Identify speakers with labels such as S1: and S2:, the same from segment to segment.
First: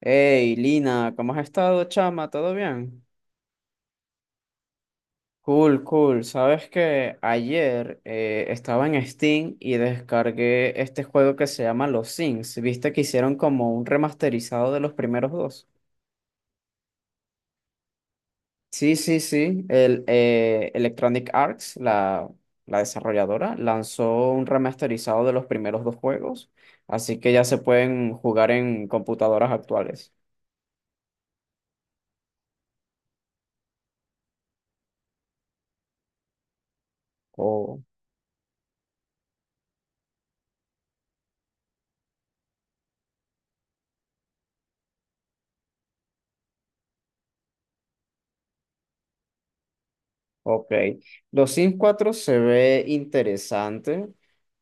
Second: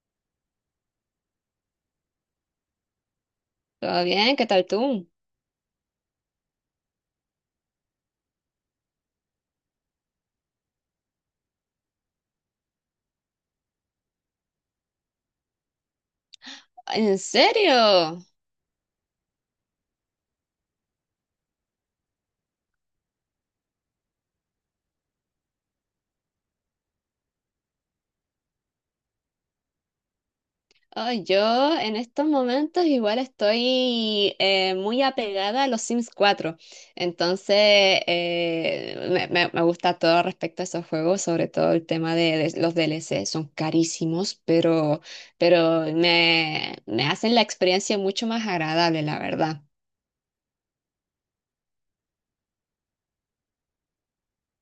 S1: Hey, Lina, ¿cómo has estado, chama? ¿Todo bien?
S2: Todo bien, ¿qué tal tú?
S1: Cool, cool. Sabes que ayer estaba en Steam y descargué este juego que se llama Los Sims. ¿Viste que hicieron como un remasterizado de los primeros dos?
S2: ¿En serio?
S1: Sí, sí, sí. Electronic Arts, la desarrolladora, lanzó un remasterizado de los primeros dos juegos, así que ya se pueden jugar en computadoras actuales.
S2: Ay, yo en estos momentos igual estoy muy apegada a los Sims cuatro, entonces
S1: Oh.
S2: me gusta todo respecto a esos juegos, sobre todo el tema de los DLC, son carísimos, pero me hacen la experiencia mucho más agradable, la verdad.
S1: Ok, los Sims 4 se ve interesante,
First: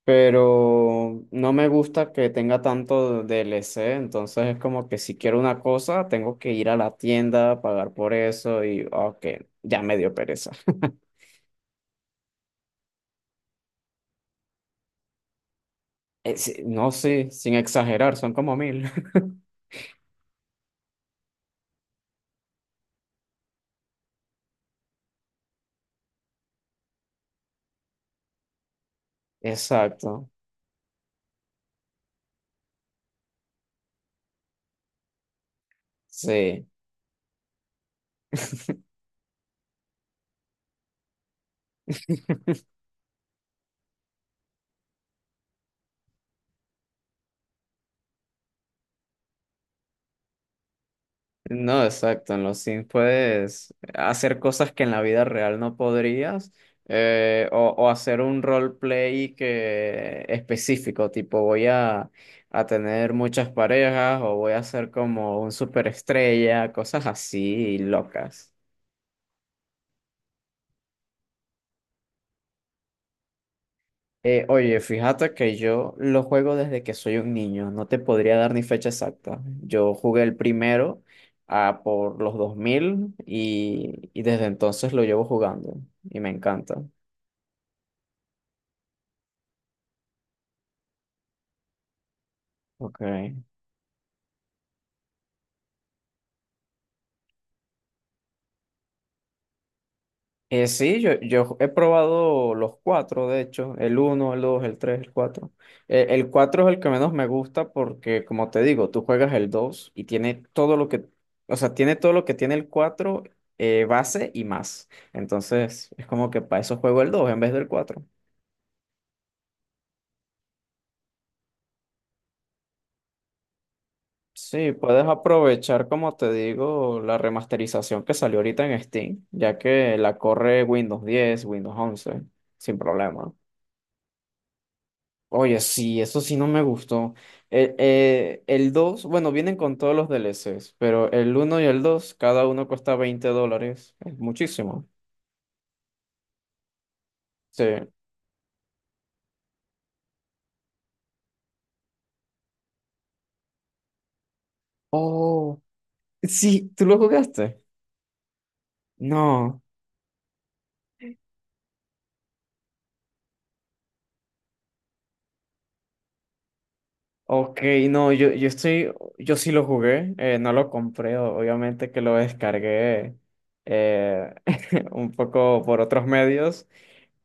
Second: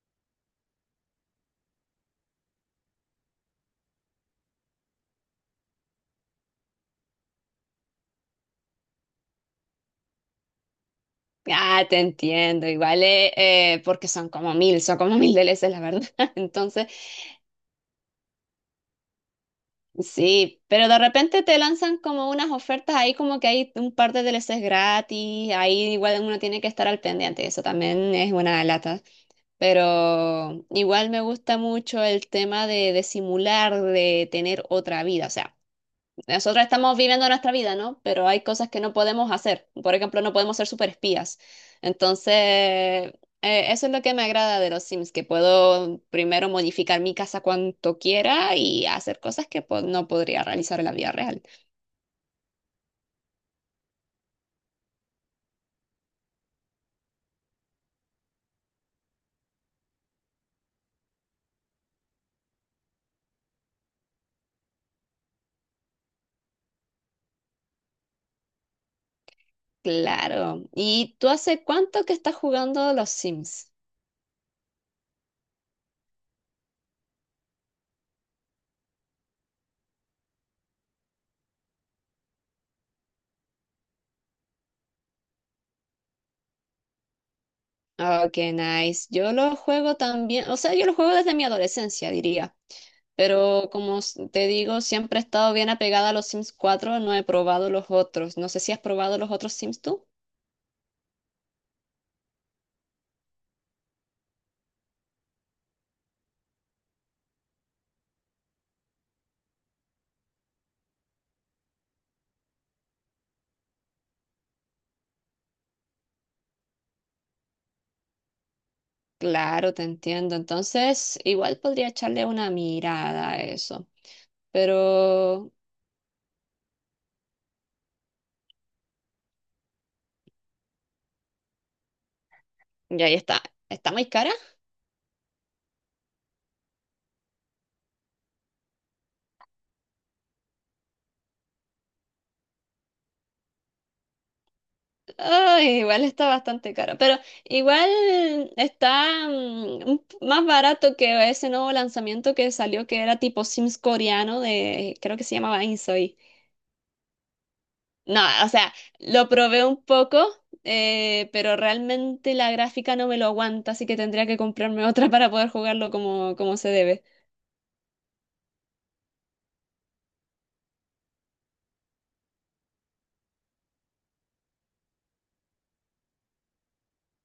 S1: pero no me gusta que tenga tanto DLC, entonces es como que si quiero una cosa, tengo que ir a la tienda, pagar por eso y, ok, ya me dio pereza.
S2: Ah, te entiendo, igual porque son como mil DLCs, la verdad.
S1: Sí,
S2: Entonces...
S1: no, sí, sin exagerar, son como mil.
S2: Sí, pero de repente te lanzan como unas ofertas ahí, como que hay un par de DLCs gratis, ahí igual uno tiene que estar al pendiente, eso también es una lata.
S1: Exacto,
S2: Pero igual me gusta mucho el tema de simular, de tener otra vida, o sea. Nosotros
S1: sí.
S2: estamos viviendo nuestra vida, ¿no? Pero hay cosas que no podemos hacer. Por ejemplo, no podemos ser superespías. Entonces, eso es lo que me agrada de los Sims, que puedo primero modificar mi casa cuanto quiera y hacer cosas que pues, no podría realizar en la vida real.
S1: No, exacto. En los Sims puedes hacer cosas que en la vida real no podrías, o hacer un roleplay que específico, tipo a tener muchas parejas o voy a ser como un superestrella, cosas así locas.
S2: Claro. ¿Y tú hace cuánto que estás jugando los Sims?
S1: Oye, fíjate que yo lo juego desde que soy un niño, no te podría dar ni fecha exacta. Yo jugué el primero ah, por los 2000 y desde entonces lo llevo jugando y me encanta.
S2: Oh, qué nice. Yo lo juego también, o sea, yo lo juego desde mi adolescencia, diría.
S1: Ok.
S2: Pero como te digo, siempre he estado bien apegada a los Sims cuatro. No he probado los otros. No sé si has probado los otros Sims tú.
S1: Yo he probado los cuatro, de hecho, el uno, el dos, el tres, el cuatro. El cuatro es el que menos me gusta porque, como te digo, tú juegas el dos y tiene o sea, tiene todo lo que tiene el cuatro base y más. Entonces, es como que para eso juego el dos en vez del cuatro.
S2: Claro, te entiendo. Entonces, igual podría echarle una mirada a eso.
S1: Sí, puedes
S2: Pero,
S1: aprovechar, como te digo, la remasterización que salió ahorita en Steam, ya que la corre Windows 10 Windows 11 sin
S2: y ahí
S1: problema.
S2: está. ¿Está muy cara?
S1: Oye, sí, eso sí no me gustó. El 2, bueno, vienen con todos los DLCs, pero el uno y el 2, cada uno cuesta $20. Es muchísimo.
S2: Ay, igual está bastante cara. Pero
S1: Sí.
S2: igual está más barato que ese nuevo lanzamiento que salió, que era tipo Sims coreano de, creo que se
S1: Oh,
S2: llamaba Insoy.
S1: sí, ¿tú lo jugaste?
S2: No, o sea, lo
S1: No.
S2: probé un poco, pero realmente la gráfica no me lo aguanta, así que tendría que comprarme otra para poder jugarlo como, como se debe.
S1: Ok, no, yo sí lo jugué, no lo compré, obviamente que lo descargué eh, un poco por otros medios.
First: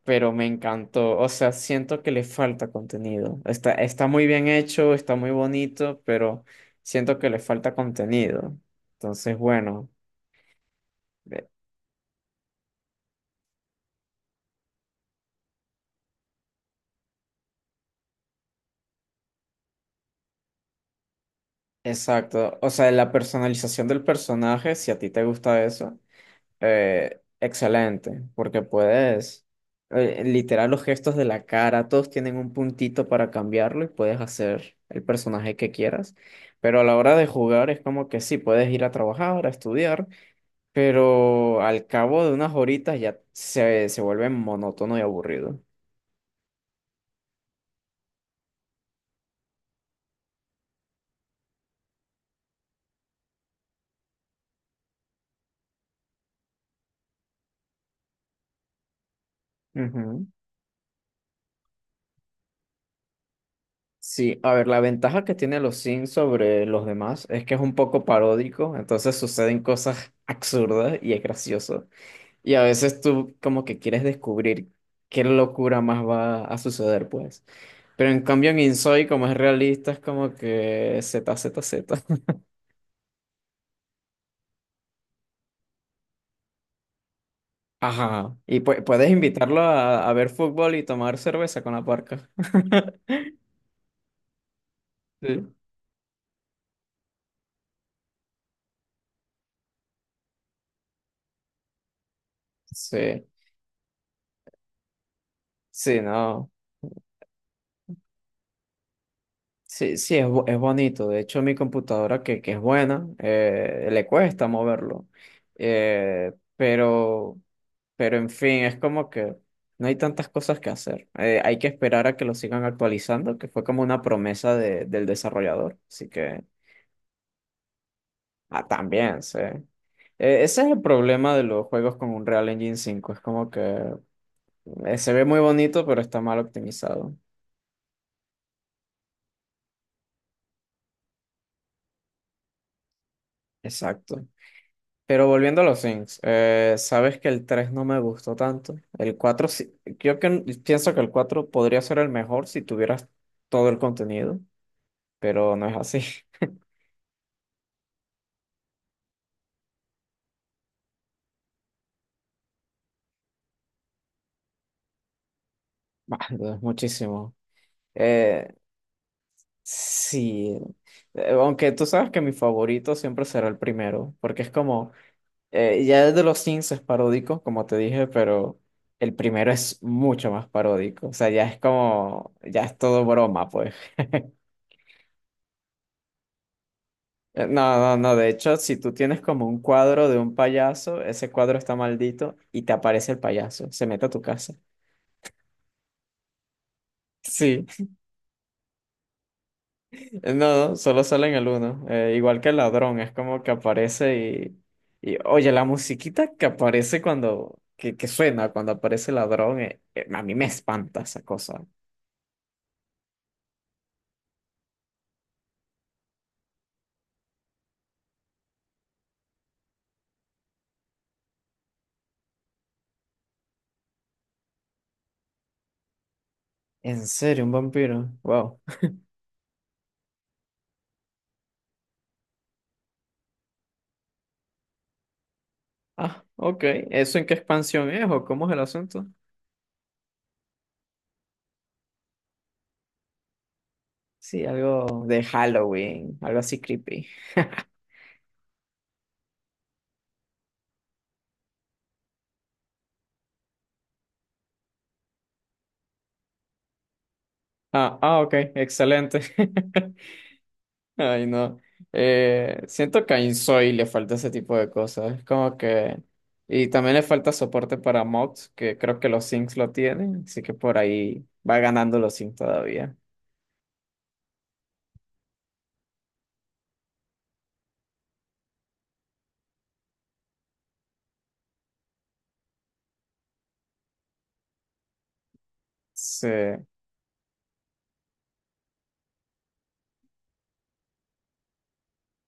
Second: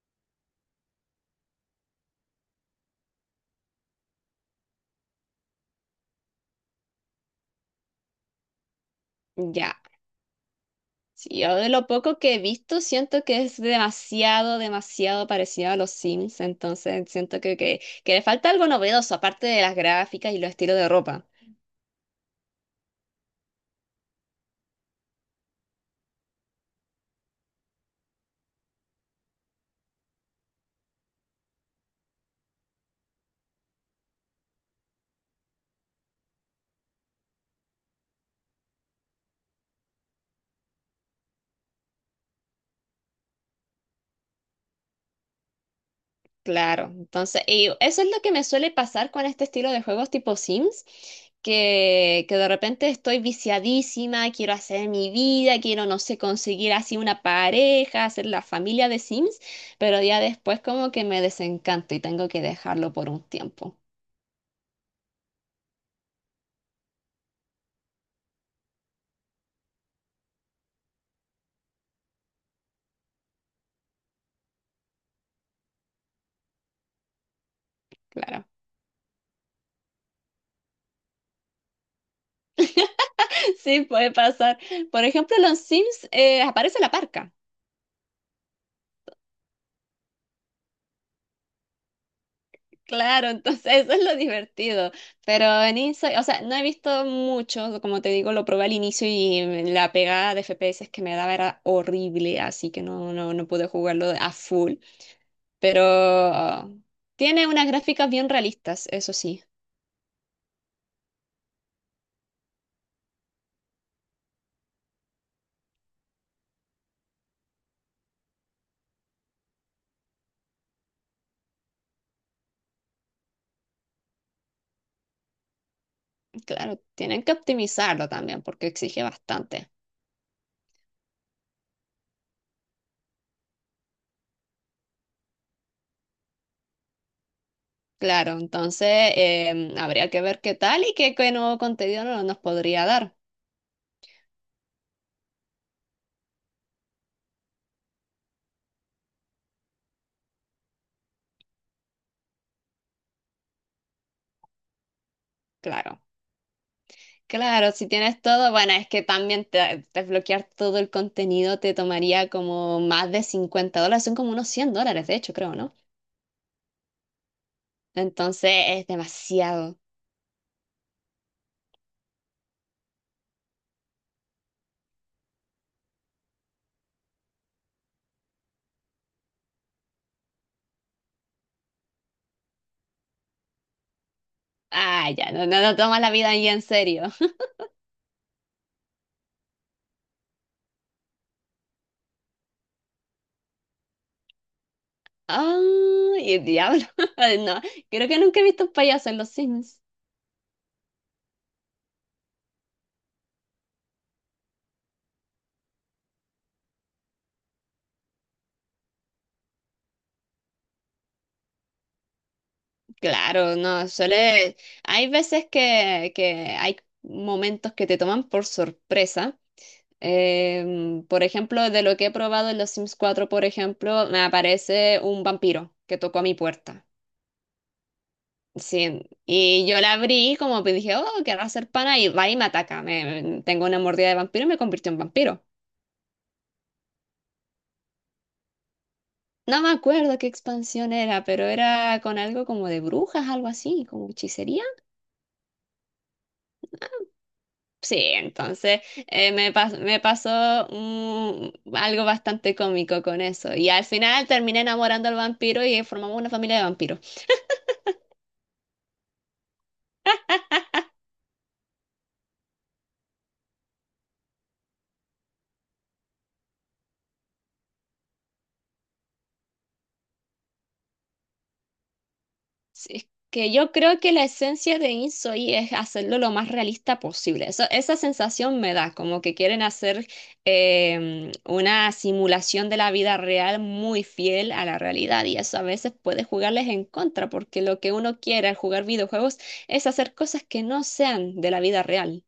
S1: Pero me encantó. O sea, siento que le falta contenido. Está muy bien hecho, está muy bonito, pero siento que le falta contenido. Entonces,
S2: Ya.
S1: bueno,
S2: Sí,
S1: eh,
S2: yo de lo poco que he visto siento que es demasiado, demasiado parecido a los Sims, entonces siento que le falta algo novedoso, aparte de las gráficas y los estilos de ropa.
S1: exacto. O sea, la personalización del personaje, si a ti te gusta eso, excelente, porque puedes... literal, los gestos de la cara, todos tienen un puntito para cambiarlo y puedes hacer el personaje que quieras. Pero a la hora de jugar es como que sí, puedes ir a trabajar, a estudiar, pero al cabo de unas horitas se vuelve monótono y aburrido.
S2: Claro, entonces, y eso es lo que me suele pasar con este estilo de juegos tipo Sims, que de repente estoy viciadísima, quiero hacer mi vida, quiero, no sé, conseguir así una pareja, hacer la familia de Sims, pero ya
S1: Ujú.
S2: después como que me desencanto y tengo que dejarlo por un tiempo,
S1: Sí, a ver, la ventaja que tiene los Sims sobre los demás es que es un poco paródico, entonces suceden cosas absurdas y es gracioso. Y a veces tú como que quieres descubrir qué locura más va a suceder, pues. Pero en
S2: claro.
S1: cambio en Insoy, como es realista, es como que Z, Z, Z.
S2: Sí, puede pasar. Por ejemplo, en los Sims aparece la parca.
S1: Ajá. Y puedes invitarlo a ver fútbol y tomar cerveza con la parca.
S2: Claro, entonces eso es lo divertido.
S1: Sí.
S2: Pero en Inside, o sea, no he visto mucho, como te digo, lo probé al inicio y la pegada de FPS que me daba era horrible, así que no,
S1: Sí,
S2: no, no pude jugarlo a full. Pero
S1: sí, no.
S2: tiene unas gráficas bien realistas, eso sí.
S1: Sí, sí, es, es bonito. De hecho, mi computadora, que es buena, le cuesta moverlo. Eh, pero, pero, en fin, es como que no hay tantas cosas que hacer. Hay que esperar a que lo sigan actualizando, que fue como una promesa del desarrollador. Así que,
S2: Claro, tienen que optimizarlo también porque
S1: ah,
S2: exige
S1: también, sí.
S2: bastante.
S1: Ese es el problema de los juegos con Unreal Engine 5. Es como que se ve muy bonito, pero está mal optimizado.
S2: Claro, entonces habría que ver qué tal y qué nuevo contenido nos podría dar.
S1: Exacto. Pero volviendo a los Things, sabes que el 3 no me gustó tanto. Yo que, pienso que el 4 podría ser el mejor si tuvieras todo el contenido, pero no es así.
S2: Claro. Claro, si tienes todo, bueno, es que también desbloquear todo el contenido te tomaría como más de $50, son como unos $100, de hecho, creo, ¿no?
S1: Bueno, es muchísimo. Eh,
S2: Entonces es demasiado.
S1: sí, aunque tú sabes que mi favorito siempre será el primero, porque es como, ya el de los Things es paródico, como te dije, pero el primero es mucho más paródico. O sea, ya es como, ya es todo broma, pues.
S2: Ah, ya, no, no, no tomas la vida ahí en serio.
S1: No, de hecho, si tú tienes como un cuadro de un payaso, ese cuadro está maldito y te aparece el payaso, se mete a tu casa.
S2: Ah, y diablo. No,
S1: Sí,
S2: creo que nunca he visto un payaso en los Sims.
S1: no, no, solo sale en el uno, igual que el ladrón, es como que aparece y oye, la musiquita que aparece que suena cuando aparece el ladrón, a mí me espanta esa cosa.
S2: Claro, no, suele... Hay veces que hay momentos que te toman por sorpresa. Por ejemplo, de lo que he probado en los Sims cuatro, por ejemplo, me aparece un vampiro que tocó a mi puerta.
S1: ¿En serio, un vampiro? Wow.
S2: Sí, y yo la abrí como que dije, oh, querrá hacer pana y va y me ataca. Tengo una mordida de vampiro y me convirtió en vampiro.
S1: Ah, ok, ¿eso en qué expansión es o cómo es el asunto?
S2: No me acuerdo qué expansión era, pero era con algo como de brujas, algo así, como
S1: Sí,
S2: hechicería.
S1: algo de Halloween, algo así creepy.
S2: Sí, entonces me pasó algo bastante cómico con eso. Y al final terminé enamorando al vampiro y formamos una familia de vampiros.
S1: Ah, ah, ok, excelente. Ay, no. Siento que a Insoy le falta ese tipo de cosas. Es como que. Y también le falta soporte para mods, que creo que los Sims lo tienen. Así que por ahí va ganando los Sims
S2: Sí,
S1: todavía.
S2: es que yo creo que la esencia de InSoy es hacerlo lo más realista posible. Esa sensación me da, como que quieren hacer una simulación de la vida real muy fiel a la realidad y eso a veces puede
S1: Sí,
S2: jugarles en contra, porque lo que uno quiere al jugar videojuegos es hacer cosas que no sean de la vida real.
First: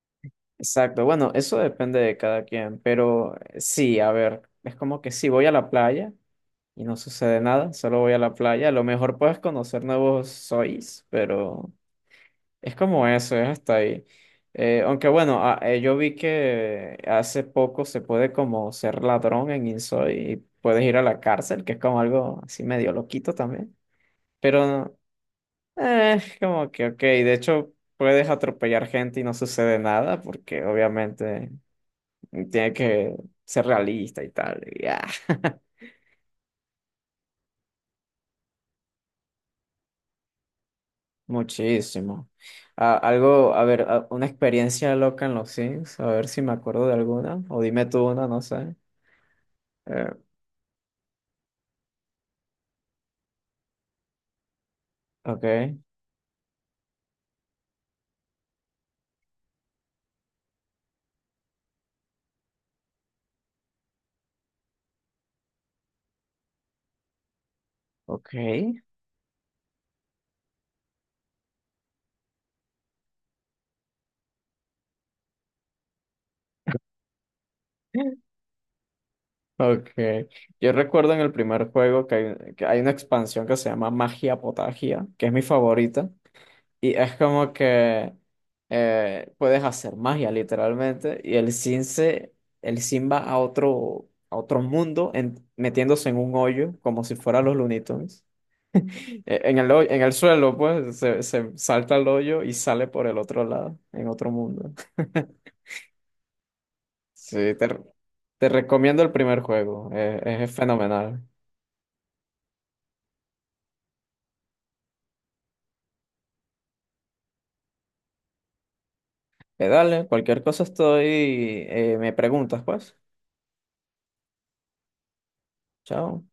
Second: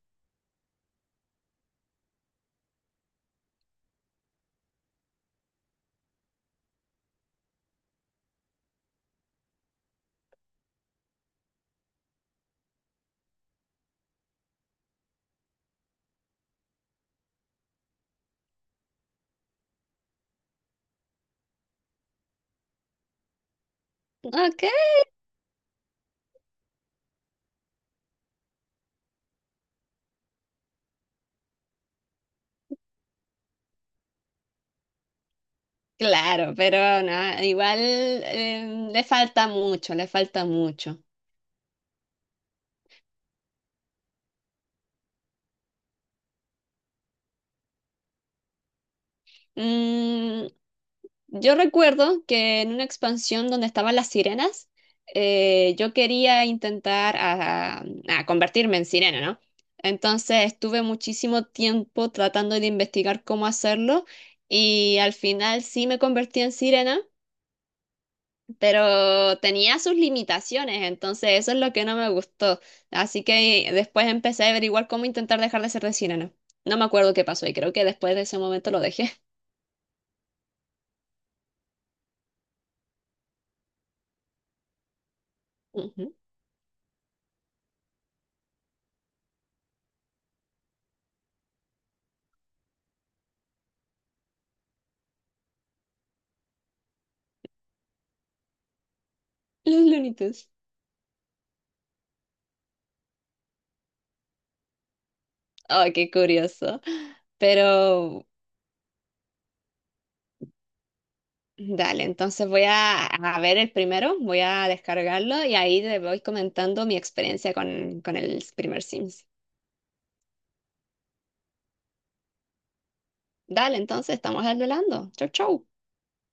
S1: exacto. Bueno, eso depende de cada quien. Pero sí, a ver. Es como que si voy a la playa y no sucede nada, solo voy a la playa. A lo mejor puedes conocer nuevos Sois, pero. Es como eso, es hasta ahí. Yo vi que hace poco se puede como ser ladrón en Insoy y puedes ir a la cárcel, que es como algo así medio loquito también.
S2: Ok,
S1: Pero es como que, ok, de hecho puedes atropellar gente y no sucede nada porque obviamente tiene que ser realista y tal. Y ya.
S2: claro, pero no, igual le falta mucho, le falta mucho.
S1: Muchísimo. Ah, algo, a ver, ah, una experiencia loca en los Sims, a ver si me acuerdo de alguna, o dime tú una, no sé. Eh,
S2: Mm, Yo recuerdo que en una expansión donde estaban las sirenas,
S1: Okay,
S2: yo quería intentar a convertirme en sirena, ¿no? Entonces estuve muchísimo tiempo tratando de investigar cómo hacerlo y al final sí me convertí en sirena,
S1: okay,
S2: pero tenía sus limitaciones, entonces eso es lo que no me gustó. Así que después empecé a averiguar cómo intentar dejar de ser de sirena. No No me acuerdo qué pasó y creo que después de ese momento lo dejé.
S1: okay. Yo recuerdo en el primer juego que hay una expansión que se llama Magia Potagia, que es mi favorita.
S2: Ujú.
S1: Y es como que puedes hacer magia literalmente. Y el Sin va a otro mundo metiéndose en un hoyo como si fuera los Looney Tunes.
S2: Los
S1: En el
S2: lunitos.
S1: suelo, pues, se salta al hoyo y sale por el otro lado, en otro mundo.
S2: Ay, qué curioso.
S1: Sí, te,
S2: Pero
S1: te recomiendo el primer juego, es fenomenal.
S2: dale, entonces voy a ver el primero, voy a descargarlo y ahí te voy comentando mi experiencia con el primer Sims.
S1: Dale, cualquier cosa estoy, me preguntas, pues.
S2: Dale, entonces estamos hablando. Chau, chau.
S1: Chao.